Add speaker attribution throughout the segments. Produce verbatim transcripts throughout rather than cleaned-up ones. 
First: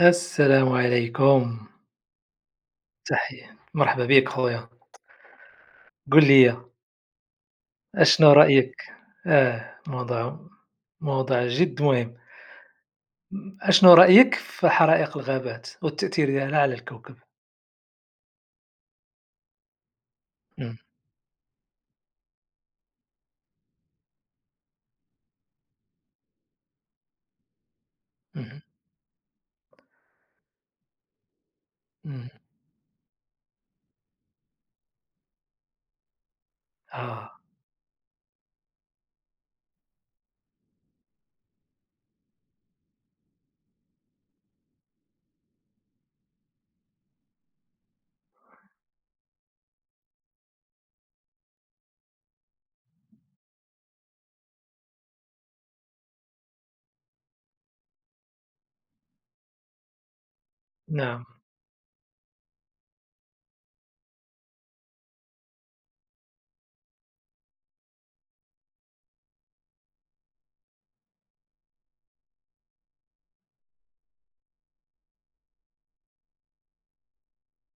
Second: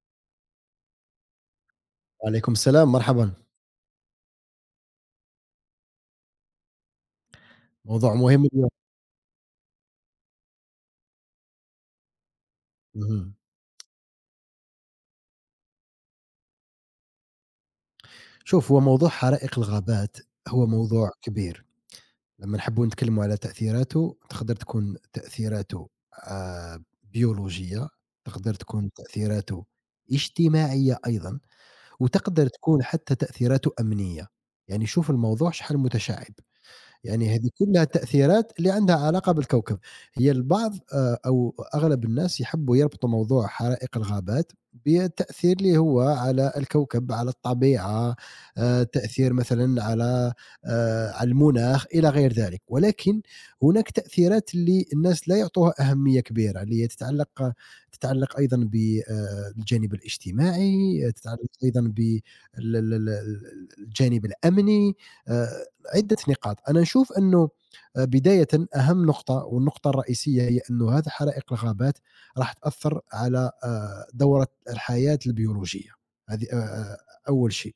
Speaker 1: السلام عليكم،
Speaker 2: وعليكم السلام، مرحبًا،
Speaker 1: تحية، مرحبا بك خويا، قُل لي
Speaker 2: موضوع
Speaker 1: أشنو
Speaker 2: مهم اليوم.
Speaker 1: رأيك آه، موضوع موضوع جد مهم،
Speaker 2: اهم.
Speaker 1: م أشنو رأيك في حرائق الغابات والتأثير ديالها على الكوكب؟
Speaker 2: شوف، هو موضوع حرائق الغابات هو
Speaker 1: إمم،
Speaker 2: موضوع كبير. لمّا نحبّوا نتكلّموا على تأثيراته، تقدر تكون تأثيراته آآ بيولوجية، تقدر
Speaker 1: اهم،
Speaker 2: تكون تأثيراته اجتماعية أيضًا،
Speaker 1: إمم،
Speaker 2: وتقدر تكون حتى تأثيراته أمنية. يعني شوف الموضوع شحال متشعّب.
Speaker 1: آه،
Speaker 2: يعني هذه كلها تأثيرات اللي عندها علاقة بالكوكب. هي البعض آآ أو أغلب الناس يحبّوا يربطوا موضوع حرائق الغابات بالتأثير اللي هو على الكوكب، على الطبيعة، آآ تأثير مثلًا على آآ على المناخ إلى غير ذلك. ولكن هناك تأثيرات اللي الناس لا يعطوها أهمية كبيرة، اللي هي تتعلق تتعلق أيضًا ب آآ الجانب الاجتماعي،
Speaker 1: نعم،
Speaker 2: تتعلق أيضًا بال ال ال ال الجانب الأمني. آآ عده نقاط انا نشوف انه آه، بدايه اهم نقطه والنقطه الرئيسيه هي انه هذه حرائق الغابات راح تاثر على آه، دوره الحياه البيولوجيه هذه آه، آه، اول شيء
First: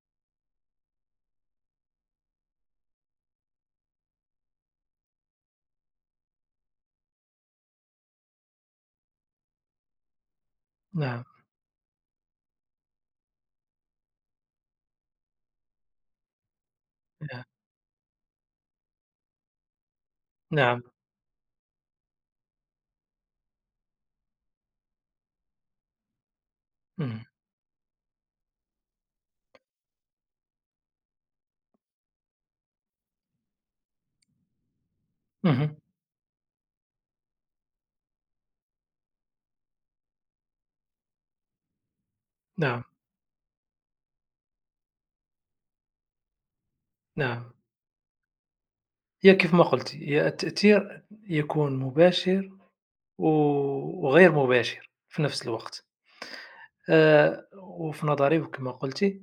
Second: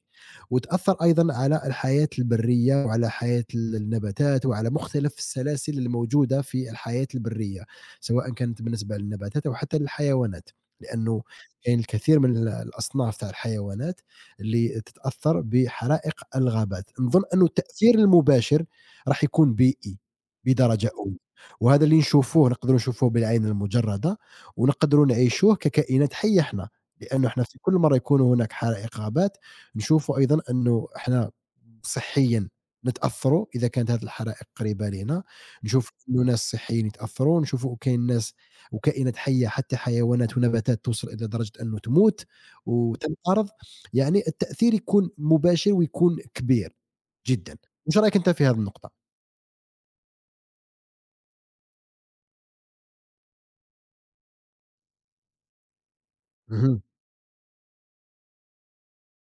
Speaker 2: وتاثر ايضا على الحياه البريه وعلى حياه النباتات وعلى مختلف السلاسل الموجوده في الحياه البريه، سواء كانت بالنسبه للنباتات او حتى للحيوانات، لانه كاين
Speaker 1: نعم،
Speaker 2: يعني الكثير من ال- الاصناف تاع الحيوانات اللي تتاثر بحرائق الغابات. نظن أنه التأثير المباشر راح يكون بيئي
Speaker 1: نعم،
Speaker 2: بدرجة أولى، وهذا اللي نشوفوه نقدروا نشوفوه بالعين المجردة، ونقدروا نعيشوه ككائنات حية احنا،
Speaker 1: إمم،
Speaker 2: لأنه احنا في كل مرة يكون هناك حرائق غابات نشوفوا أيضًا أنه احنا صحيًا نتأثروا إذا كانت هذه الحرائق قريبة لينا.
Speaker 1: اهم،
Speaker 2: نشوف أنه ناس صحيين يتأثروا، نشوفوا كاين ناس وكائنات حية حتى حيوانات ونباتات توصل إلى درجة أنه تموت
Speaker 1: نعم،
Speaker 2: وتنقرض. يعني التأثير يكون مباشر ويكون كبير
Speaker 1: نعم،
Speaker 2: جدًا. وش رأيك أنت في هذه النقطة؟
Speaker 1: هي كيف ما قُلتِ، هي التأثير يكون مباشر و وغير مباشر في نفس الوقت.
Speaker 2: اهم،
Speaker 1: آآ وفي نظري وكما قلتِ،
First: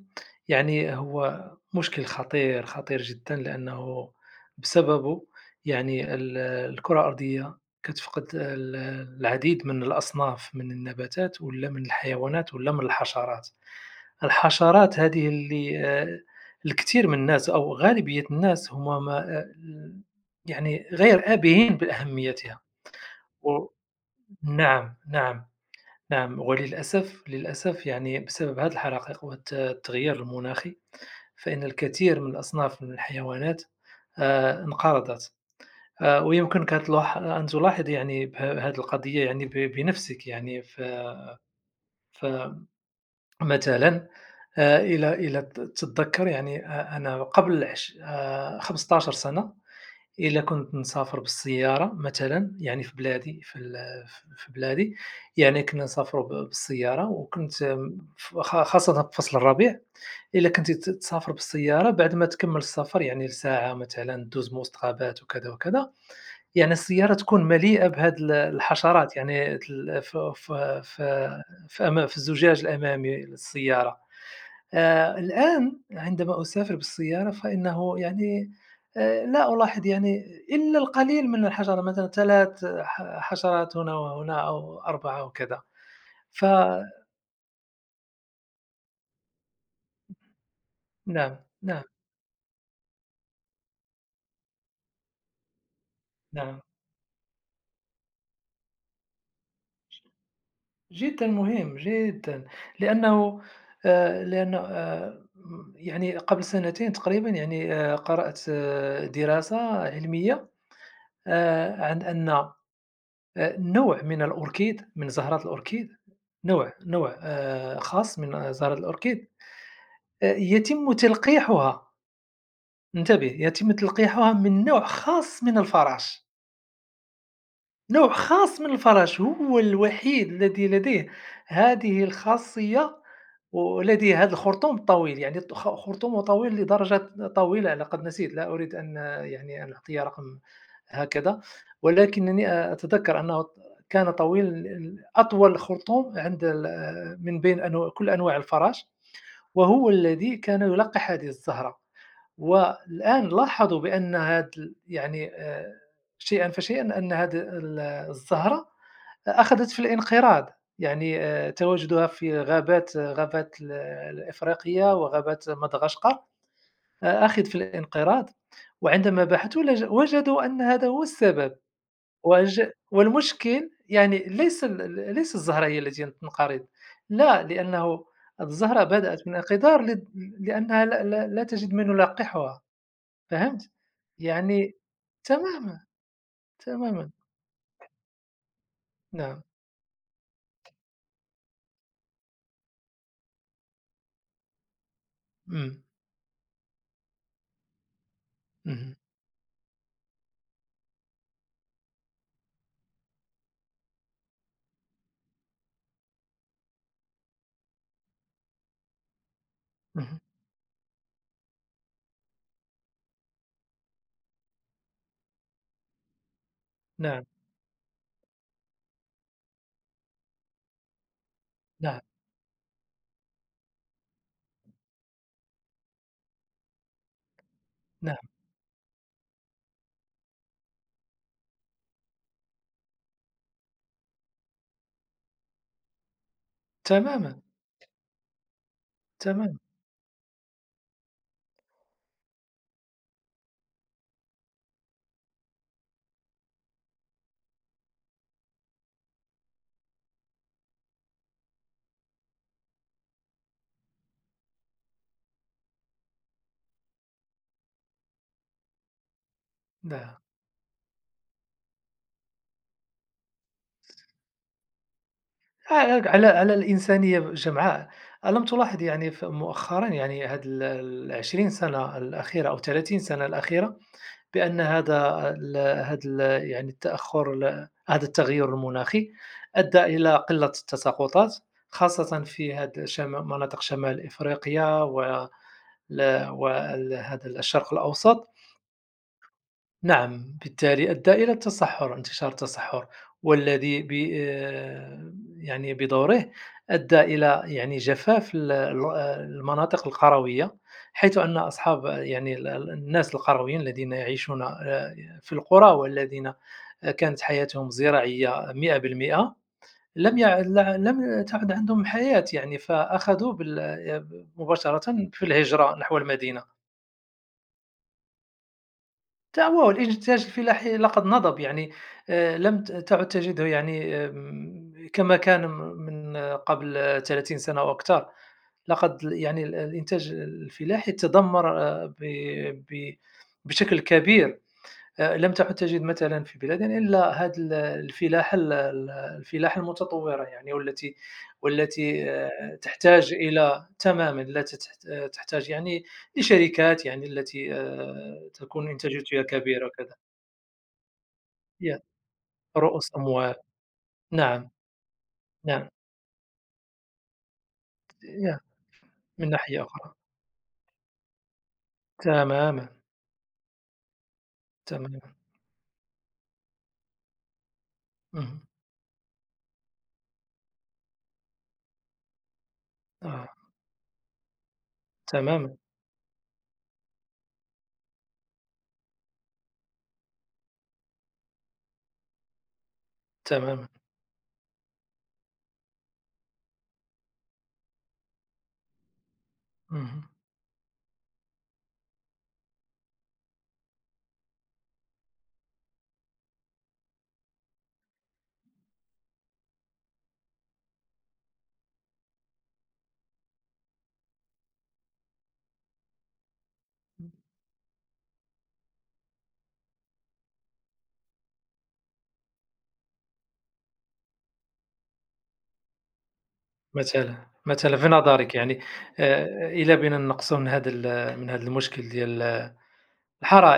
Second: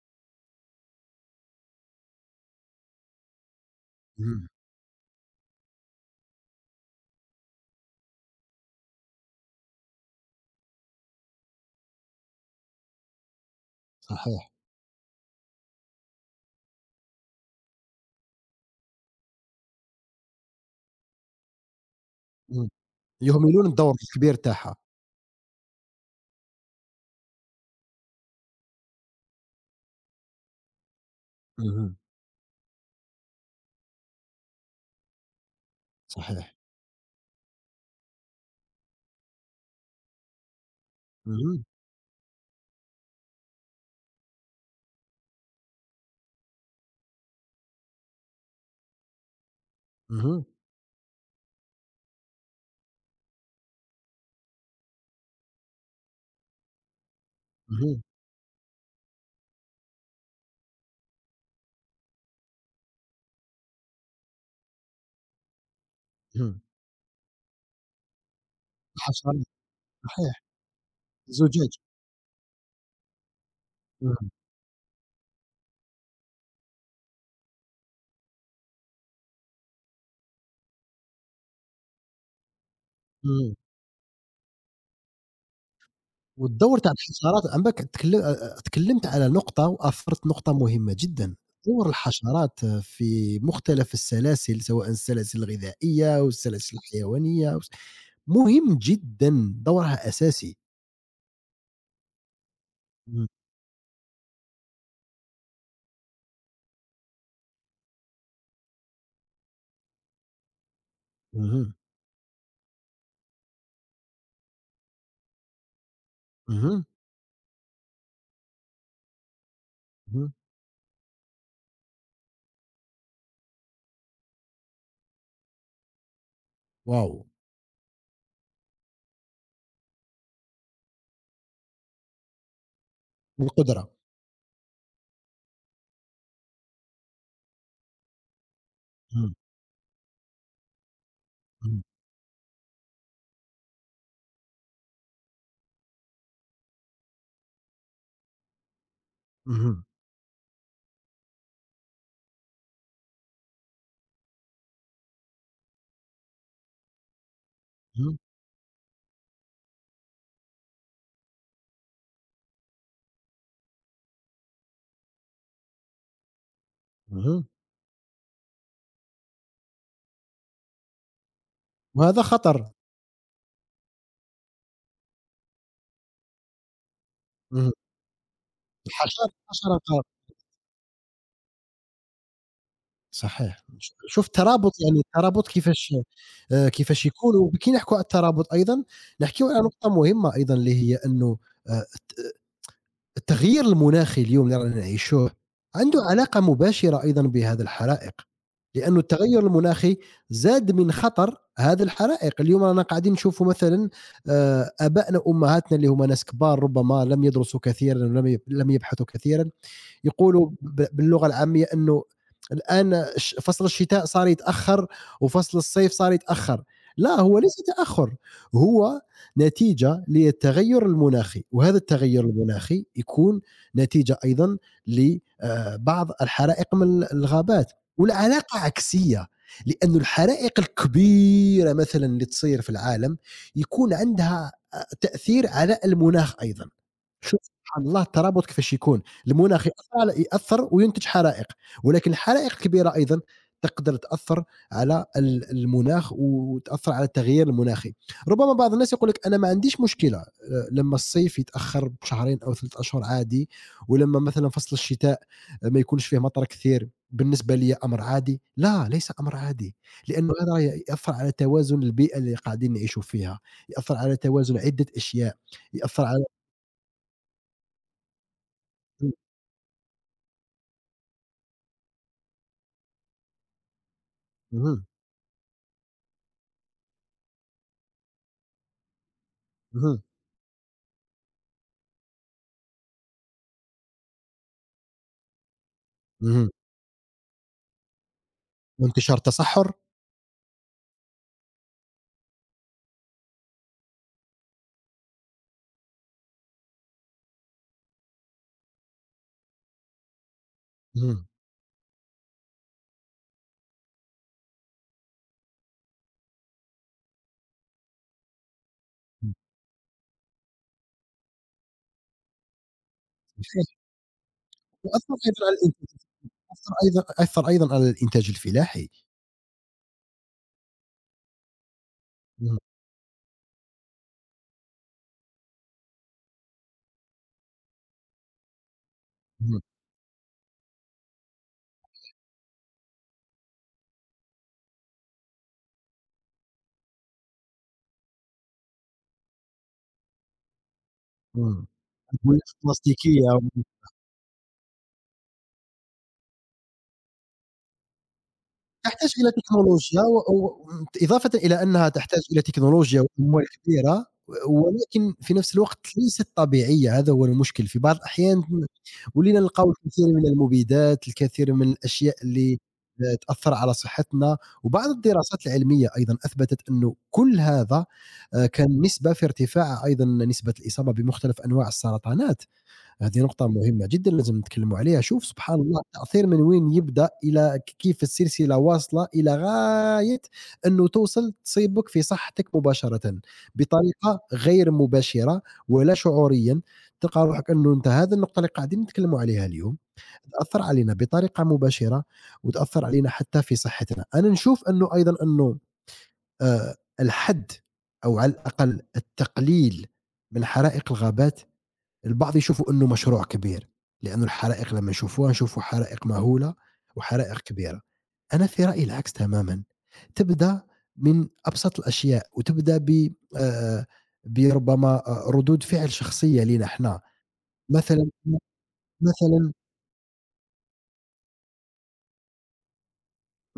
Speaker 1: يعني هو مشكل خطير، خطير جدًا لأنه
Speaker 2: اهم،
Speaker 1: بسببه يعني ال الكرة الأرضية كتفقد ال العديد من الأصناف من النباتات والّا من الحيوانات والّا من الحشرات.
Speaker 2: صحيح،
Speaker 1: الحشرات هذه اللي آآ الكثير من الناس أو غالبية الناس هم ما آآ يعني غير آبهين بأهميتها.
Speaker 2: إمم.
Speaker 1: و
Speaker 2: يهملون الدور الكبير تاعها.
Speaker 1: نعم، نعم. نعم، وللأسف للأسف يعني بسبب هذه الحرائق والت التغيير المناخي، فإن
Speaker 2: اهم،
Speaker 1: الكثير من الأصناف من الحيوانات آآ انقرضت، آآ
Speaker 2: صحيح،
Speaker 1: ويمكنك أن تلاح أن تلاحظ يعني ب هذه القضية يعني ب بنفسك يعني ف
Speaker 2: اهم،
Speaker 1: فمثلًا آآ إلى إلى ت تتذكر يعني أ أنا قبل عش آآ خمستاشر سنة إلا
Speaker 2: اهم،
Speaker 1: كنت نسافر بالسيارة مثلًا، يعني في بلادي في ال ف في بلادي، يعني كنا نسافروا ب بالسيارة وكنت م
Speaker 2: اهم،
Speaker 1: ف خا خاصةً في فصل الربيع، إلا كنتِ ت تسافر بالسيارة بعد ما تكمّل السفر يعني لساعة مثلًا تدوز من وسط غابات وكذا، وكذا،
Speaker 2: اهم.
Speaker 1: يعني السيارة تكون مليئة بهاد ال الحشرات
Speaker 2: الحشرات،
Speaker 1: يعني تل ف
Speaker 2: صحيح،
Speaker 1: ف ف
Speaker 2: الزجاج،
Speaker 1: في أما في الزجاج الأمامي للسيارة.
Speaker 2: اهم،
Speaker 1: آآ الآن عندما أسافر بالسيارة فإنه يعني آآ لا ألاحظ يعني إلا القليل من الحشرة مثلًا ثلاث ح
Speaker 2: اهم.
Speaker 1: حشرات هنا وهنا أو أربعة وكذا. ف
Speaker 2: والدور تاع الحشرات عمرك تكل آآ، تكلمت على نقطة وأثرت نقطة مهمة
Speaker 1: نعم،
Speaker 2: جدًا،
Speaker 1: نعم،
Speaker 2: دور الحشرات في مختلف السلاسل، سواء السلاسل الغذائية أو
Speaker 1: نعم.
Speaker 2: السلاسل الحيوانية أو س مهم جدًا، دورها أساسي.
Speaker 1: جدًا مهم، جدًا.
Speaker 2: إمم،
Speaker 1: لأنه آآ لأن آآ يعني قبل سنتين تقريبًا يعني آآ قرأت آه، دراسة علمية
Speaker 2: اهم،
Speaker 1: آآ عن أن آآ نوع من الأوركيد، من زهرة الأوركيد نوع
Speaker 2: اهم،
Speaker 1: نوع آآ خاص من زهرة الأوركيد آآ
Speaker 2: اهم،
Speaker 1: يتم تلقيحها، انتبه، يتم تلقيحها من نوع خاص من الفراشِ،
Speaker 2: واو!
Speaker 1: نوع خاص من الفراش هو الوحيد الذي لديه هذه الخاصية
Speaker 2: القدرة.
Speaker 1: ولديه هذا الخرطوم الطويل، يعني ط خ خرطومه طويل لدرجة طويلة لقد نسيت، لا أريد أن
Speaker 2: إمم،
Speaker 1: يعني أن أعطي رقم هكذا،
Speaker 2: إمم،
Speaker 1: ولكنني أ أتذكر أنه ط كان طويل ال أطول خرطوم عند ال آه، من بين أنوا كل أنواع الفراش.
Speaker 2: اهم،
Speaker 1: وهو الذي كان يلقح هذه الزهرة والآن لاحظوا بأن هذا ال- يعني آه، شيئا فشيئا أن هذه ال-
Speaker 2: اهم،
Speaker 1: الزهرة أخذت في الانقراض يعني آه، تواجدها في غابات غابات ال- الإفريقية وغابات مدغشقر آه،
Speaker 2: اهم،
Speaker 1: أخذ في الانقراض وعندما بحثوا لج- وجدوا أن هذا هو السبب
Speaker 2: وهذا
Speaker 1: وج
Speaker 2: خطر.
Speaker 1: والمشكل يعني ليس ال ال ليس الزهرة هي التي تنقرض، لا،
Speaker 2: اهم،
Speaker 1: لأنه الزهرة بدأت
Speaker 2: الحشرة
Speaker 1: من انقدار
Speaker 2: حشرة
Speaker 1: لد لأنها لا لا لا تجد من يلقحها، فهمت؟
Speaker 2: صحيح. ش شوف الترابط،
Speaker 1: يعني
Speaker 2: يعني الترابط
Speaker 1: تمامًا،
Speaker 2: كيفاش، آآ، كيفاش
Speaker 1: تمامًا،
Speaker 2: يكون. وكي نحكوا على الترابط أيضًا،
Speaker 1: نعم،
Speaker 2: نحكيو على نقطة مهمة أيضًا اللي هي إنه آآ، الت التغيير المناخي اليوم اللي رانا نعيشوه
Speaker 1: إمم،
Speaker 2: عنده علاقة مباشرة أيضًا بهذه الحرائق،
Speaker 1: اهم،
Speaker 2: لأن التغير المناخي زاد من خطر هذه الحرائق. اليوم رانا قاعدين نشوفوا مثلًا، آآ، آبائنا وأمهاتنا اللي هُم ناس كبار ربما لم يدرسوا كثيرًا ولم يب- لم يبحثوا كثيرًا،
Speaker 1: اهم،
Speaker 2: يقولوا ب- باللغه العاميه انه الان ش- فصل الشتاء صار يتاخر وفصل الصيف صار يتاخر. لا
Speaker 1: نعم،
Speaker 2: هو ليس تاخر، هو نتيجه للتغير المناخي، وهذا
Speaker 1: نعم،
Speaker 2: التغير المناخي يكون نتيجه ايضا لبعض الحرائق من الغابات.
Speaker 1: نعم،
Speaker 2: والعلاقه عكسيه، لأن الحرائق الكبيره مثلا اللي تصير في العالم يكون عندها آه، تاثير على المناخ ايضا.
Speaker 1: تمامًا،
Speaker 2: شوف سبحان الله الترابط كيفاش يكون.
Speaker 1: تمامًا،
Speaker 2: المناخ يأثّر على يأثّر وينتج حرائق، ولكن الحرائق الكبيرة أيضًا تقدر تأثّر على ال المناخ وتأثّر على التغيير المناخي. ربما بعض الناس يقول لك أنا ما عنديش مشكلة آآ، لمّا الصيف يتأخّر بشهرين أو ثلاثة أشهر عادي، ولمّا مثلًا فصل الشتاء ما يكونش فيه مطر كثير بالنسبة ليّا أمر عادي. لا، ليس أمر عادي،
Speaker 1: نعم،
Speaker 2: لأنه هذا راه يأثّر على توازن البيئة اللي قاعدين نعيشوا فيها، يأثّر على توازن عدة أشياء، يأثّر
Speaker 1: على
Speaker 2: على.
Speaker 1: على على الإنسانية جمعاء، ألم تلاحظ يعني
Speaker 2: إمم.
Speaker 1: ف مؤخرًا يعني هاد ال العشرين سنة الأخيرة أو ثلاثين سنة الأخيرة بأن
Speaker 2: اهم.
Speaker 1: هذا ال هذا ال يعني التأخر ال هذا التغير المناخي أدى
Speaker 2: اهم،
Speaker 1: إلى قلة التساقطات، خاصةً في هذا شما مناطق شمال إفريقيا وال
Speaker 2: اهم،
Speaker 1: وال هذا الشرق الأوسط.
Speaker 2: وانتشار تصحُّر،
Speaker 1: نعم، بالتالي أدى إلى التصحُّر، انتشار التصحُّر، والذي ب آآ، يعني بدوره أدى إلى يعني جفاف ال ال المناطق القروية، حيث
Speaker 2: اهم،
Speaker 1: أن أصحاب يعني ال ال الناس القرويين الذين يعيشون آآ، في القرى والذين آه، كانت حياتهم زراعية مئة في المئة. لم يع لا لم تعد عندهم حياة يعني، فأخذوا بال آه، مباشرةً
Speaker 2: وأثّر
Speaker 1: في
Speaker 2: أيضًا على الإن
Speaker 1: الهجرة نحو المدينة.
Speaker 2: أثّر أيضًا أثّر أيضًا على الإنتاج الفلاحي.
Speaker 1: تعوّه الإنتاج الفلاحي لقد نضب، يعني آآ
Speaker 2: اهم،
Speaker 1: لم ت تعد تجده يعني آمم كما كان م من آه، قبل ثلاثين سنة أو أكثر، لقد يعني ال
Speaker 2: اهم،
Speaker 1: الإنتاج الفلاحي تدمّر آآ ب ب بشكل كبير. آآ لم تعد تجد مثلًا في بلادنا إلا هذا ال الفلاحة ال ال الفلاحة المتطورة يعني والتي
Speaker 2: إمم،
Speaker 1: والتي
Speaker 2: البُنية
Speaker 1: آآ تحتاج
Speaker 2: البلاستيكية
Speaker 1: إلى تمامًا لا تتحت آه، تحتاج يعني لشركات يعني التي آآ تكون
Speaker 2: تحتاج
Speaker 1: إنتاجيتها
Speaker 2: إلى
Speaker 1: كبيرة وكذا.
Speaker 2: تكنولوجيا و و، إضافةً إلى
Speaker 1: ياه،
Speaker 2: أنها تحتاج إلى
Speaker 1: رؤوس
Speaker 2: تكنولوجيا
Speaker 1: أموال.
Speaker 2: وأموال كبيرة.
Speaker 1: نعم،
Speaker 2: ولكن في نفس
Speaker 1: نعم،
Speaker 2: الوقت ليست طبيعية، هذا هو المشكل. في بعض
Speaker 1: ياه،
Speaker 2: الأحيان
Speaker 1: من
Speaker 2: ولينا
Speaker 1: ناحية
Speaker 2: نلقاو
Speaker 1: أخرى.
Speaker 2: الكثير من المبيدات، الكثير من الأشياء اللي
Speaker 1: تمامًا،
Speaker 2: آآ تأثّر على صحتنا، وبعض
Speaker 1: تمامًا.
Speaker 2: الدراسات العلمية أيضًا أثبتت أنه كل هذا
Speaker 1: اهم.
Speaker 2: آآ كان نسبة في ارتفاع، أيضًا نسبة الإصابة بمختلف أنواع السرطانات. هذه
Speaker 1: آه،
Speaker 2: نقطة مهمة جدًا لازم نتكلموا عليها. شوف
Speaker 1: تمامًا،
Speaker 2: سبحان الله التأثير من وين يبدأ إلى، ك كيف السلسلة واصلة إلى غاية أنه توصل تصيبك في صحتك مباشرةً،
Speaker 1: تمامًا.
Speaker 2: بطريقة غير مباشرة ولا شعوريًا، تلقى روحك أنه أنت هذه النقطة اللي قاعدين نتكلموا عليها اليوم،
Speaker 1: اهم.
Speaker 2: تأثر علينا بطريقة مباشرة وتأثر علينا حتى في صحتنا. أنا نشوف أنه أيضًا أنه آآ الحد أو على الأقل التقليل من حرائق الغابات البعض يشوفوا إنه مشروع كبير، لإنه الحرائق لمّا يشوفوها يشوفوا حرائق مهولة وحرائق كبيرة. أنا في رأيي العكس تمامًا، تبدأ من أبسط الأشياء وتبدأ ب آآ بربما آه، ردود فعل شخصية لينا إحنا.
Speaker 1: مثلًا، مثلًا في
Speaker 2: مثلًا،
Speaker 1: نظرِك يعني آآ
Speaker 2: مثلًا.
Speaker 1: إلى بنا نقصوا من هذا ال من هذا المشكل ديال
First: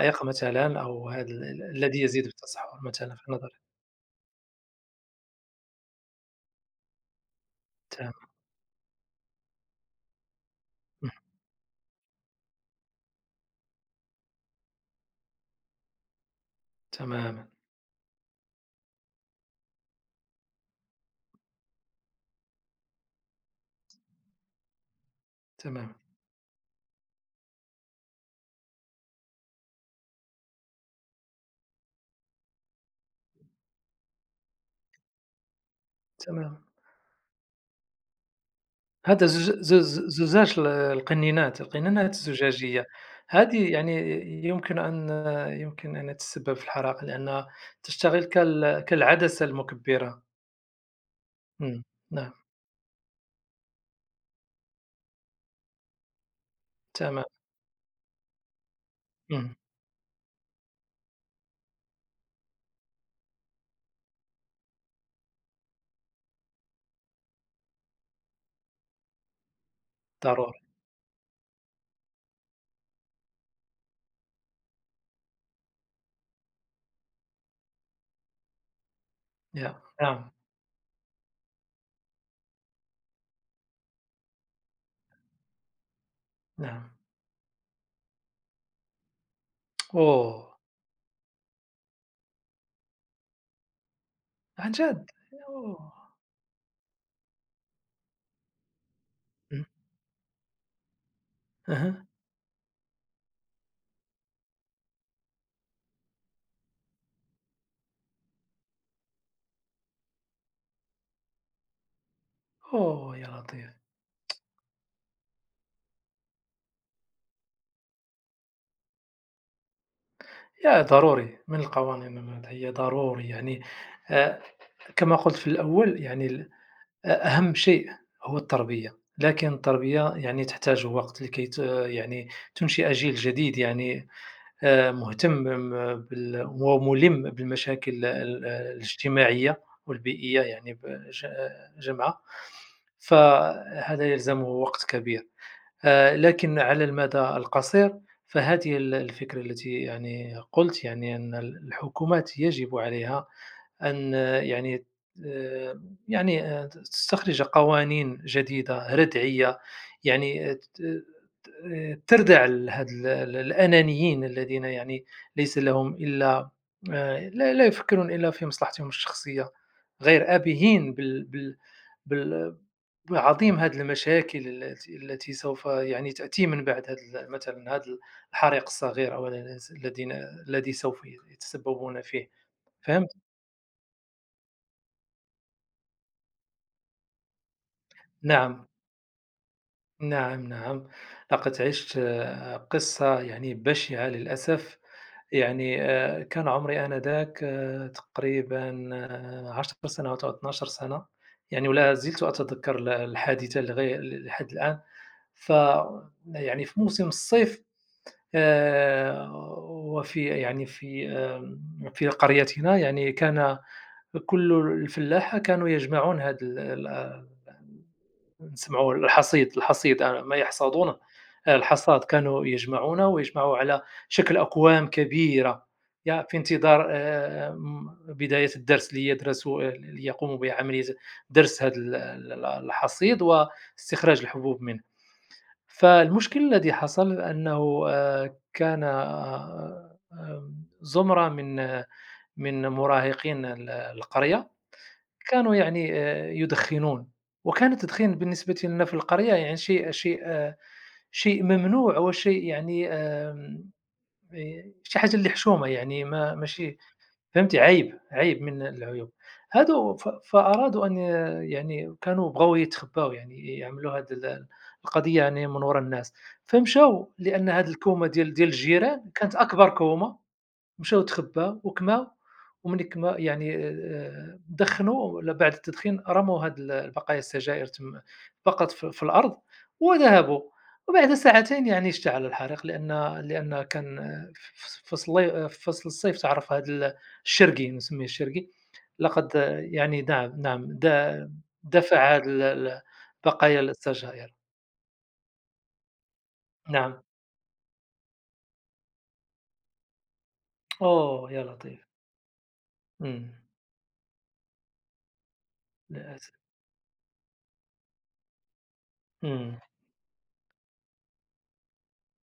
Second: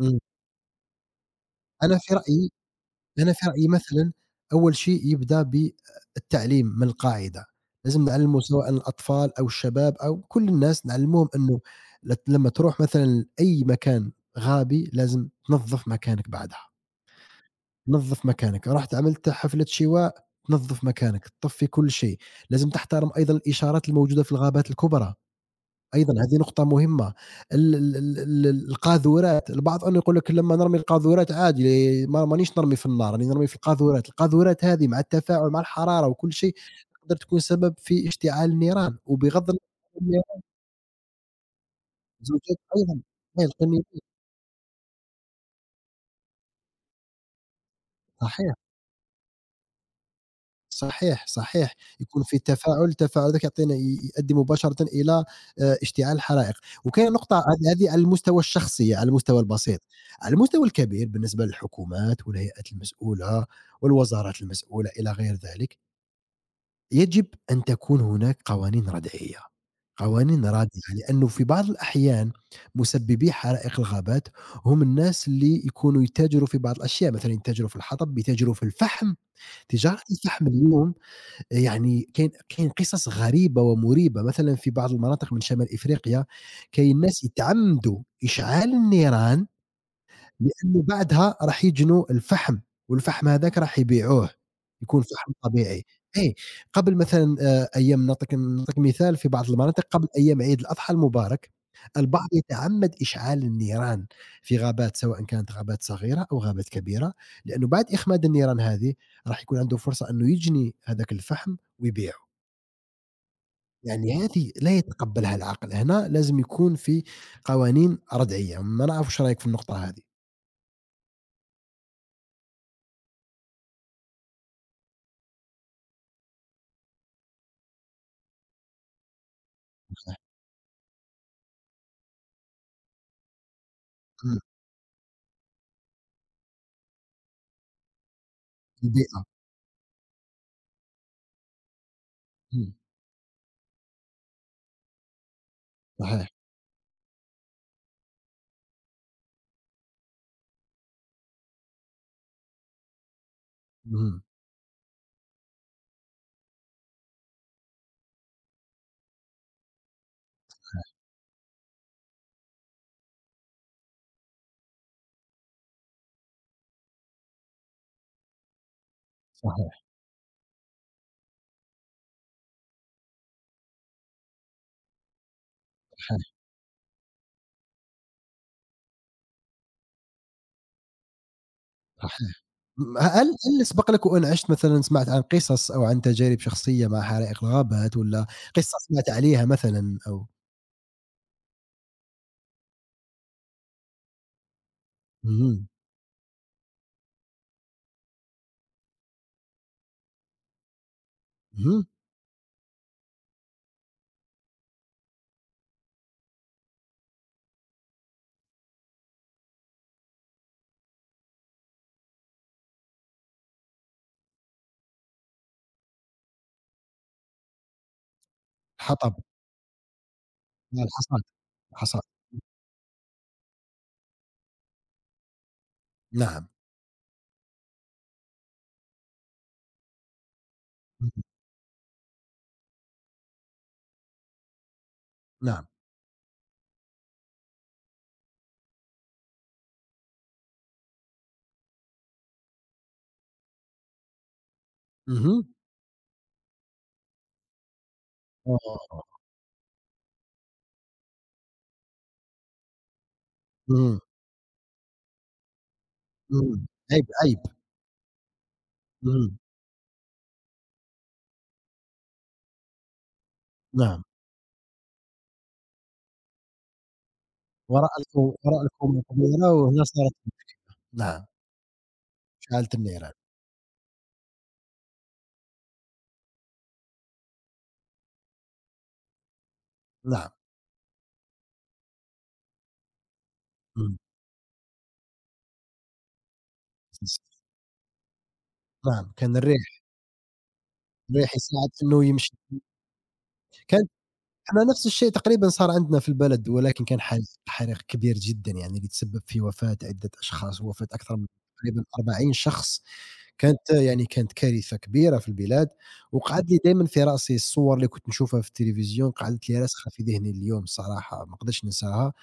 Speaker 2: إمم.
Speaker 1: مثلًا أو هذا ال ال
Speaker 2: أنا
Speaker 1: الذي
Speaker 2: في
Speaker 1: يزيد
Speaker 2: رأيي
Speaker 1: بالتصحّر مثلًا في
Speaker 2: أنا في
Speaker 1: نظري.
Speaker 2: رأيي مثلًا أول شيء يبدأ بالتعليم من القاعدة. لازم
Speaker 1: تمام،
Speaker 2: نعلّمه سواء الأطفال أو الشباب أو كل الناس،
Speaker 1: اهم،
Speaker 2: نعلّموهم إنه لت لمّا تروح مثلًا أي مكان غابي لازم تنظّف مكانك بعدها.
Speaker 1: تمامًا،
Speaker 2: نظّف مكانك، رُحت عملت حفلة شواء تنظّف مكانك، تطفّي كل شيء. لازم تحترم أيضًا الإشارات الموجودة في الغابات الكبرى.
Speaker 1: تمامًا،
Speaker 2: أيضًا هذه نقطة مهمة، ال ال ال ال القاذورات. البعض أنه يقول لك لمّا نرمي القاذورات عادي، ما مانيش نرمي في النار، راني نرمي في القاذورات. القاذورات هذه مع التفاعل مع الحرارة وكل شيء
Speaker 1: تمامًا.
Speaker 2: تقدر تكون سبب في اشتعال النيران،
Speaker 1: هذا
Speaker 2: وبغض
Speaker 1: زج
Speaker 2: النظر
Speaker 1: زز
Speaker 2: عن النيران،
Speaker 1: زجاج ال القنينات، القنينات
Speaker 2: زوجات
Speaker 1: الزجاجية،
Speaker 2: أيضًا، إيه،
Speaker 1: هذه
Speaker 2: القنينات.
Speaker 1: يعني يمكن أن يمكن أن تتسبب في الحرائق لأنها تشتغل
Speaker 2: صحيح.
Speaker 1: كال كالعدسة المكبّرة.
Speaker 2: صحيح، صحيح.
Speaker 1: إمم،
Speaker 2: يكون
Speaker 1: نعم،
Speaker 2: في تفاعل، التفاعل ذاك يعطينا، ي يؤدي مباشرة إلى آآ اشتعال الحرائق. وكاين
Speaker 1: تمام،
Speaker 2: نقطة، هذه هذه على المستوى الشخصي، على المستوى
Speaker 1: إمم،
Speaker 2: البسيط، على المستوى الكبير بالنسبة للحكومات والهيئات المسؤولة والوزارات المسؤولة إلى غير ذلك، يجب أن تكون هناك قوانين ردعية، قوانين
Speaker 1: ضروري.
Speaker 2: رادعة. لأنه في بعض الأحيان مسببي حرائق الغابات هم الناس اللي يكونوا يتاجروا في بعض الأشياء، مثلًا يتاجروا في الحطب، يتاجروا في الفحم.
Speaker 1: يا
Speaker 2: تجارة
Speaker 1: نعم،
Speaker 2: الفحم اليوم يعني كاين كاين قصص غريبة ومُريبة. مثلًا في بعض المناطق من شمال إفريقيا
Speaker 1: نعم.
Speaker 2: كاين ناس يتعمدوا إشعال النيران،
Speaker 1: أوه!
Speaker 2: لأنه بعدها راح يجنوا الفحم، والفحم هذاك راح يبيعوه،
Speaker 1: عن
Speaker 2: يكون
Speaker 1: جد!
Speaker 2: فحم طبيعي.
Speaker 1: أوه!
Speaker 2: أي قبل مثلًا آآ أيام، نعطيك نعطيك مثال، في بعض
Speaker 1: إمم،
Speaker 2: المناطق قبل أيام عيد الأضحى المبارك،
Speaker 1: أها،
Speaker 2: البعض يتعمد إشعال النيران في غابات سواء كانت غابات صغيرة أو غابات كبيرة، لأنه بعد إخماد النيران هذه راح يكون عنده فرصة إنه يجني هذاك الفحم ويبيعه.
Speaker 1: أوه يا لطيف!
Speaker 2: يعني هذه لا يتقبلها العقل، هنا لازم يكون في قوانين ردعية. ما نعرف واش رأيك في النقطة هذه؟
Speaker 1: يا ضروري، من القوانين ال هي ضروري يعني آآ كما قُلت في الأول يعني ال أ أهم شيء هو التربية، لكن التربية يعني تحتاج وقت لكي ت يعني تنشئ جيل جديد يعني
Speaker 2: إمم.
Speaker 1: آآ مهتم م بال ومُلِم بالمشاكل ال
Speaker 2: البيئة.
Speaker 1: الاجتماعية والبيئية يعني بج جمعاء،
Speaker 2: إمم،
Speaker 1: فهذا يلزمه وقت كبير. آآ
Speaker 2: صحيح،
Speaker 1: لكن على المدى القصير فهذه ال الفكرة التي يعني قُلت، يعني أن ال الحكومات يجب عليها أن
Speaker 2: اهم،
Speaker 1: آه، يعني آآ يعني آآ ت تستخرج قوانين جديدة ردعية، يعني ت ت آه، تردع ال هاد ال ال الأنانيين الذين يعني ليس لهم إلا آآ لا لا يفكرون إلا في مصلحتهم الشخصية،
Speaker 2: صحيح،
Speaker 1: غير آبهين بال بال بال عظيم هذه المشاكل التي التي سوف يعني
Speaker 2: صحيح،
Speaker 1: تأتي من بعد هذا مثلا هذا الحريق الصغير أو الناس الذين الذي سوف يتسببون فيه
Speaker 2: صحيح. م
Speaker 1: فهمت؟
Speaker 2: هل، هل سبق لك وأن عشت مثلًا، سمعت عن قصص أو عن تجارب شخصية مع حرائق الغابات، والّا
Speaker 1: نعم
Speaker 2: قصة سمعت عليها مثلًا أو؟
Speaker 1: نعم نعم. لقد عشت آه، قصة يعني بشعة للأسف
Speaker 2: اهم،
Speaker 1: يعني آه، كان عمري آنذاك آه، تقريبا آه، عشر سنوات أو اتناش سنة يعني
Speaker 2: اهم،
Speaker 1: ولا زلت أتذكر الحادثة لغاية لحد الآن ف يعني في موسم الصيف آآ وفي يعني في آمم في قريتنا يعني كان كل الفلاحة كانوا يجمعون هذا ال ال نسمعوا
Speaker 2: حطب،
Speaker 1: الحصيد الحصيد آآ ما
Speaker 2: آه
Speaker 1: يحصدونه
Speaker 2: الحصاد،
Speaker 1: آآ
Speaker 2: الحصاد،
Speaker 1: الحصاد كانوا يجمعونه ويجمعوه على شكل أكوام كبيرة يع في
Speaker 2: نعم،
Speaker 1: انتظار آآ م بداية الدرس ليدرسوا ال ليقوموا بعملية
Speaker 2: اهم،
Speaker 1: درس هذا ال ال الحصيد واستخراج الحبوب منه.
Speaker 2: نعم،
Speaker 1: فالمشكل الذي حصل أنه آآ كان آآ آمم زمرة من آه، من مراهقين ال القرية،
Speaker 2: اهم،
Speaker 1: كانوا يعني آآ يدخنون، وكان التدخين بالنسبة لنا في
Speaker 2: آه،
Speaker 1: القرية يعني شيء شيء آه، شيء ممنوع وشيء يعني آمم
Speaker 2: اهم،
Speaker 1: آآ شي حاجة اللي حشومة يعني ما
Speaker 2: اهم،
Speaker 1: ماشي
Speaker 2: عيب، عيب،
Speaker 1: فهمتِ؟ عيب، عيب من العيوب.
Speaker 2: اهم،
Speaker 1: هادو ف فأرادوا أن يعني كانوا بغاو يتخبّاو يعني يعملوا
Speaker 2: نعم،
Speaker 1: هاد ال القضية يعني من ورا الناس، فمشاو لأن هاد
Speaker 2: وراء
Speaker 1: الكومة
Speaker 2: الك
Speaker 1: ديال ديال
Speaker 2: وراء الكم
Speaker 1: الجيران كانت
Speaker 2: كبيرة
Speaker 1: أكبر
Speaker 2: وهنا صارت،
Speaker 1: كومة مشاو
Speaker 2: نعم،
Speaker 1: تخبّا وكما،
Speaker 2: شعلت
Speaker 1: وملي
Speaker 2: النيران،
Speaker 1: كما يعني آآ دخّنوا ل بعد التدخين رموا هاد ال البقايا السجاير تما بقت في في الأرض
Speaker 2: نعم،
Speaker 1: وذهبوا، وبعد ساعتين يعني اشتعل الحريق لأن لأن
Speaker 2: اهم،
Speaker 1: كان ف ف فصل لي في فصل الصيف تعرف هاد ال الشِّرْقي نسميه الشِّرْقي،
Speaker 2: نعم،
Speaker 1: لقد
Speaker 2: كان
Speaker 1: آه،
Speaker 2: الريح
Speaker 1: يعني نعم، نعم د
Speaker 2: الريح يساعد إنه
Speaker 1: دفع هاد
Speaker 2: يمشي.
Speaker 1: ال ال بقايا
Speaker 2: كان
Speaker 1: السجاير،
Speaker 2: إحنا نفس الشيء تقريبًا صار عندنا في البلد، ولكن كان
Speaker 1: نعم،
Speaker 2: حريق حريق كبير جدًا، يعني اللي تسبب في وفاة عدة أشخاص، ووفاة أكثر من
Speaker 1: أوه! يا
Speaker 2: تقريبًا
Speaker 1: لطيف،
Speaker 2: أربعين شخص.
Speaker 1: إمم،
Speaker 2: كانت، يعني كانت كارثة كبيرة في البلاد،
Speaker 1: للأسف،
Speaker 2: وقعد لي دايمًا في رأسي الصور اللي كنت نشوفها في التلفزيون قعدت
Speaker 1: إمم،
Speaker 2: لي راسخة في ذهني لليوم الصراحة، ما نقدرش ننساها.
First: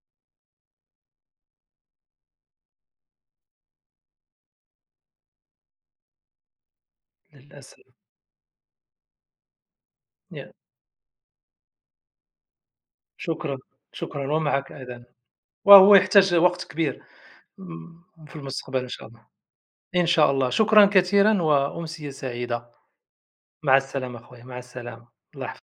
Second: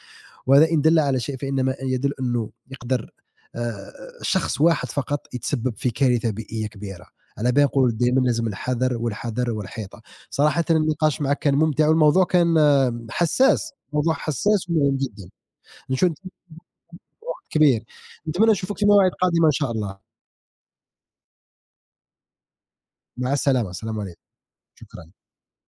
Speaker 2: وهذا إن دل على شيء فإنما يدل أنه يقدر آه، شخص واحد فقط يتسبب في كارثة بيئية كبيرة. على بالي
Speaker 1: للأسف،
Speaker 2: نقول دائما لازم الحذر والحذر والحيطة.
Speaker 1: ي
Speaker 2: صراحة النقاش معك كان ممتع، والموضوع كان آه،
Speaker 1: شكرًا،
Speaker 2: حساس، موضوع
Speaker 1: شكرًا
Speaker 2: حساس
Speaker 1: ومعك
Speaker 2: ومهم
Speaker 1: أيضًا،
Speaker 2: جدا.
Speaker 1: وهو
Speaker 2: نشوف
Speaker 1: يحتاج وقت كبير
Speaker 2: وقت كبير،
Speaker 1: م في
Speaker 2: نتمنى نشوفك
Speaker 1: المستقبل
Speaker 2: في
Speaker 1: إن شاء
Speaker 2: مواعيد
Speaker 1: الله،
Speaker 2: قادمة إن شاء الله.
Speaker 1: إن شاء الله، شكرًا كثيرًا وأمسية سعيدة،
Speaker 2: مع السلامة،
Speaker 1: مع
Speaker 2: السلام
Speaker 1: السلامة
Speaker 2: عليكم،
Speaker 1: أخويا، مع السلامة،
Speaker 2: شكرا.
Speaker 1: الله يحف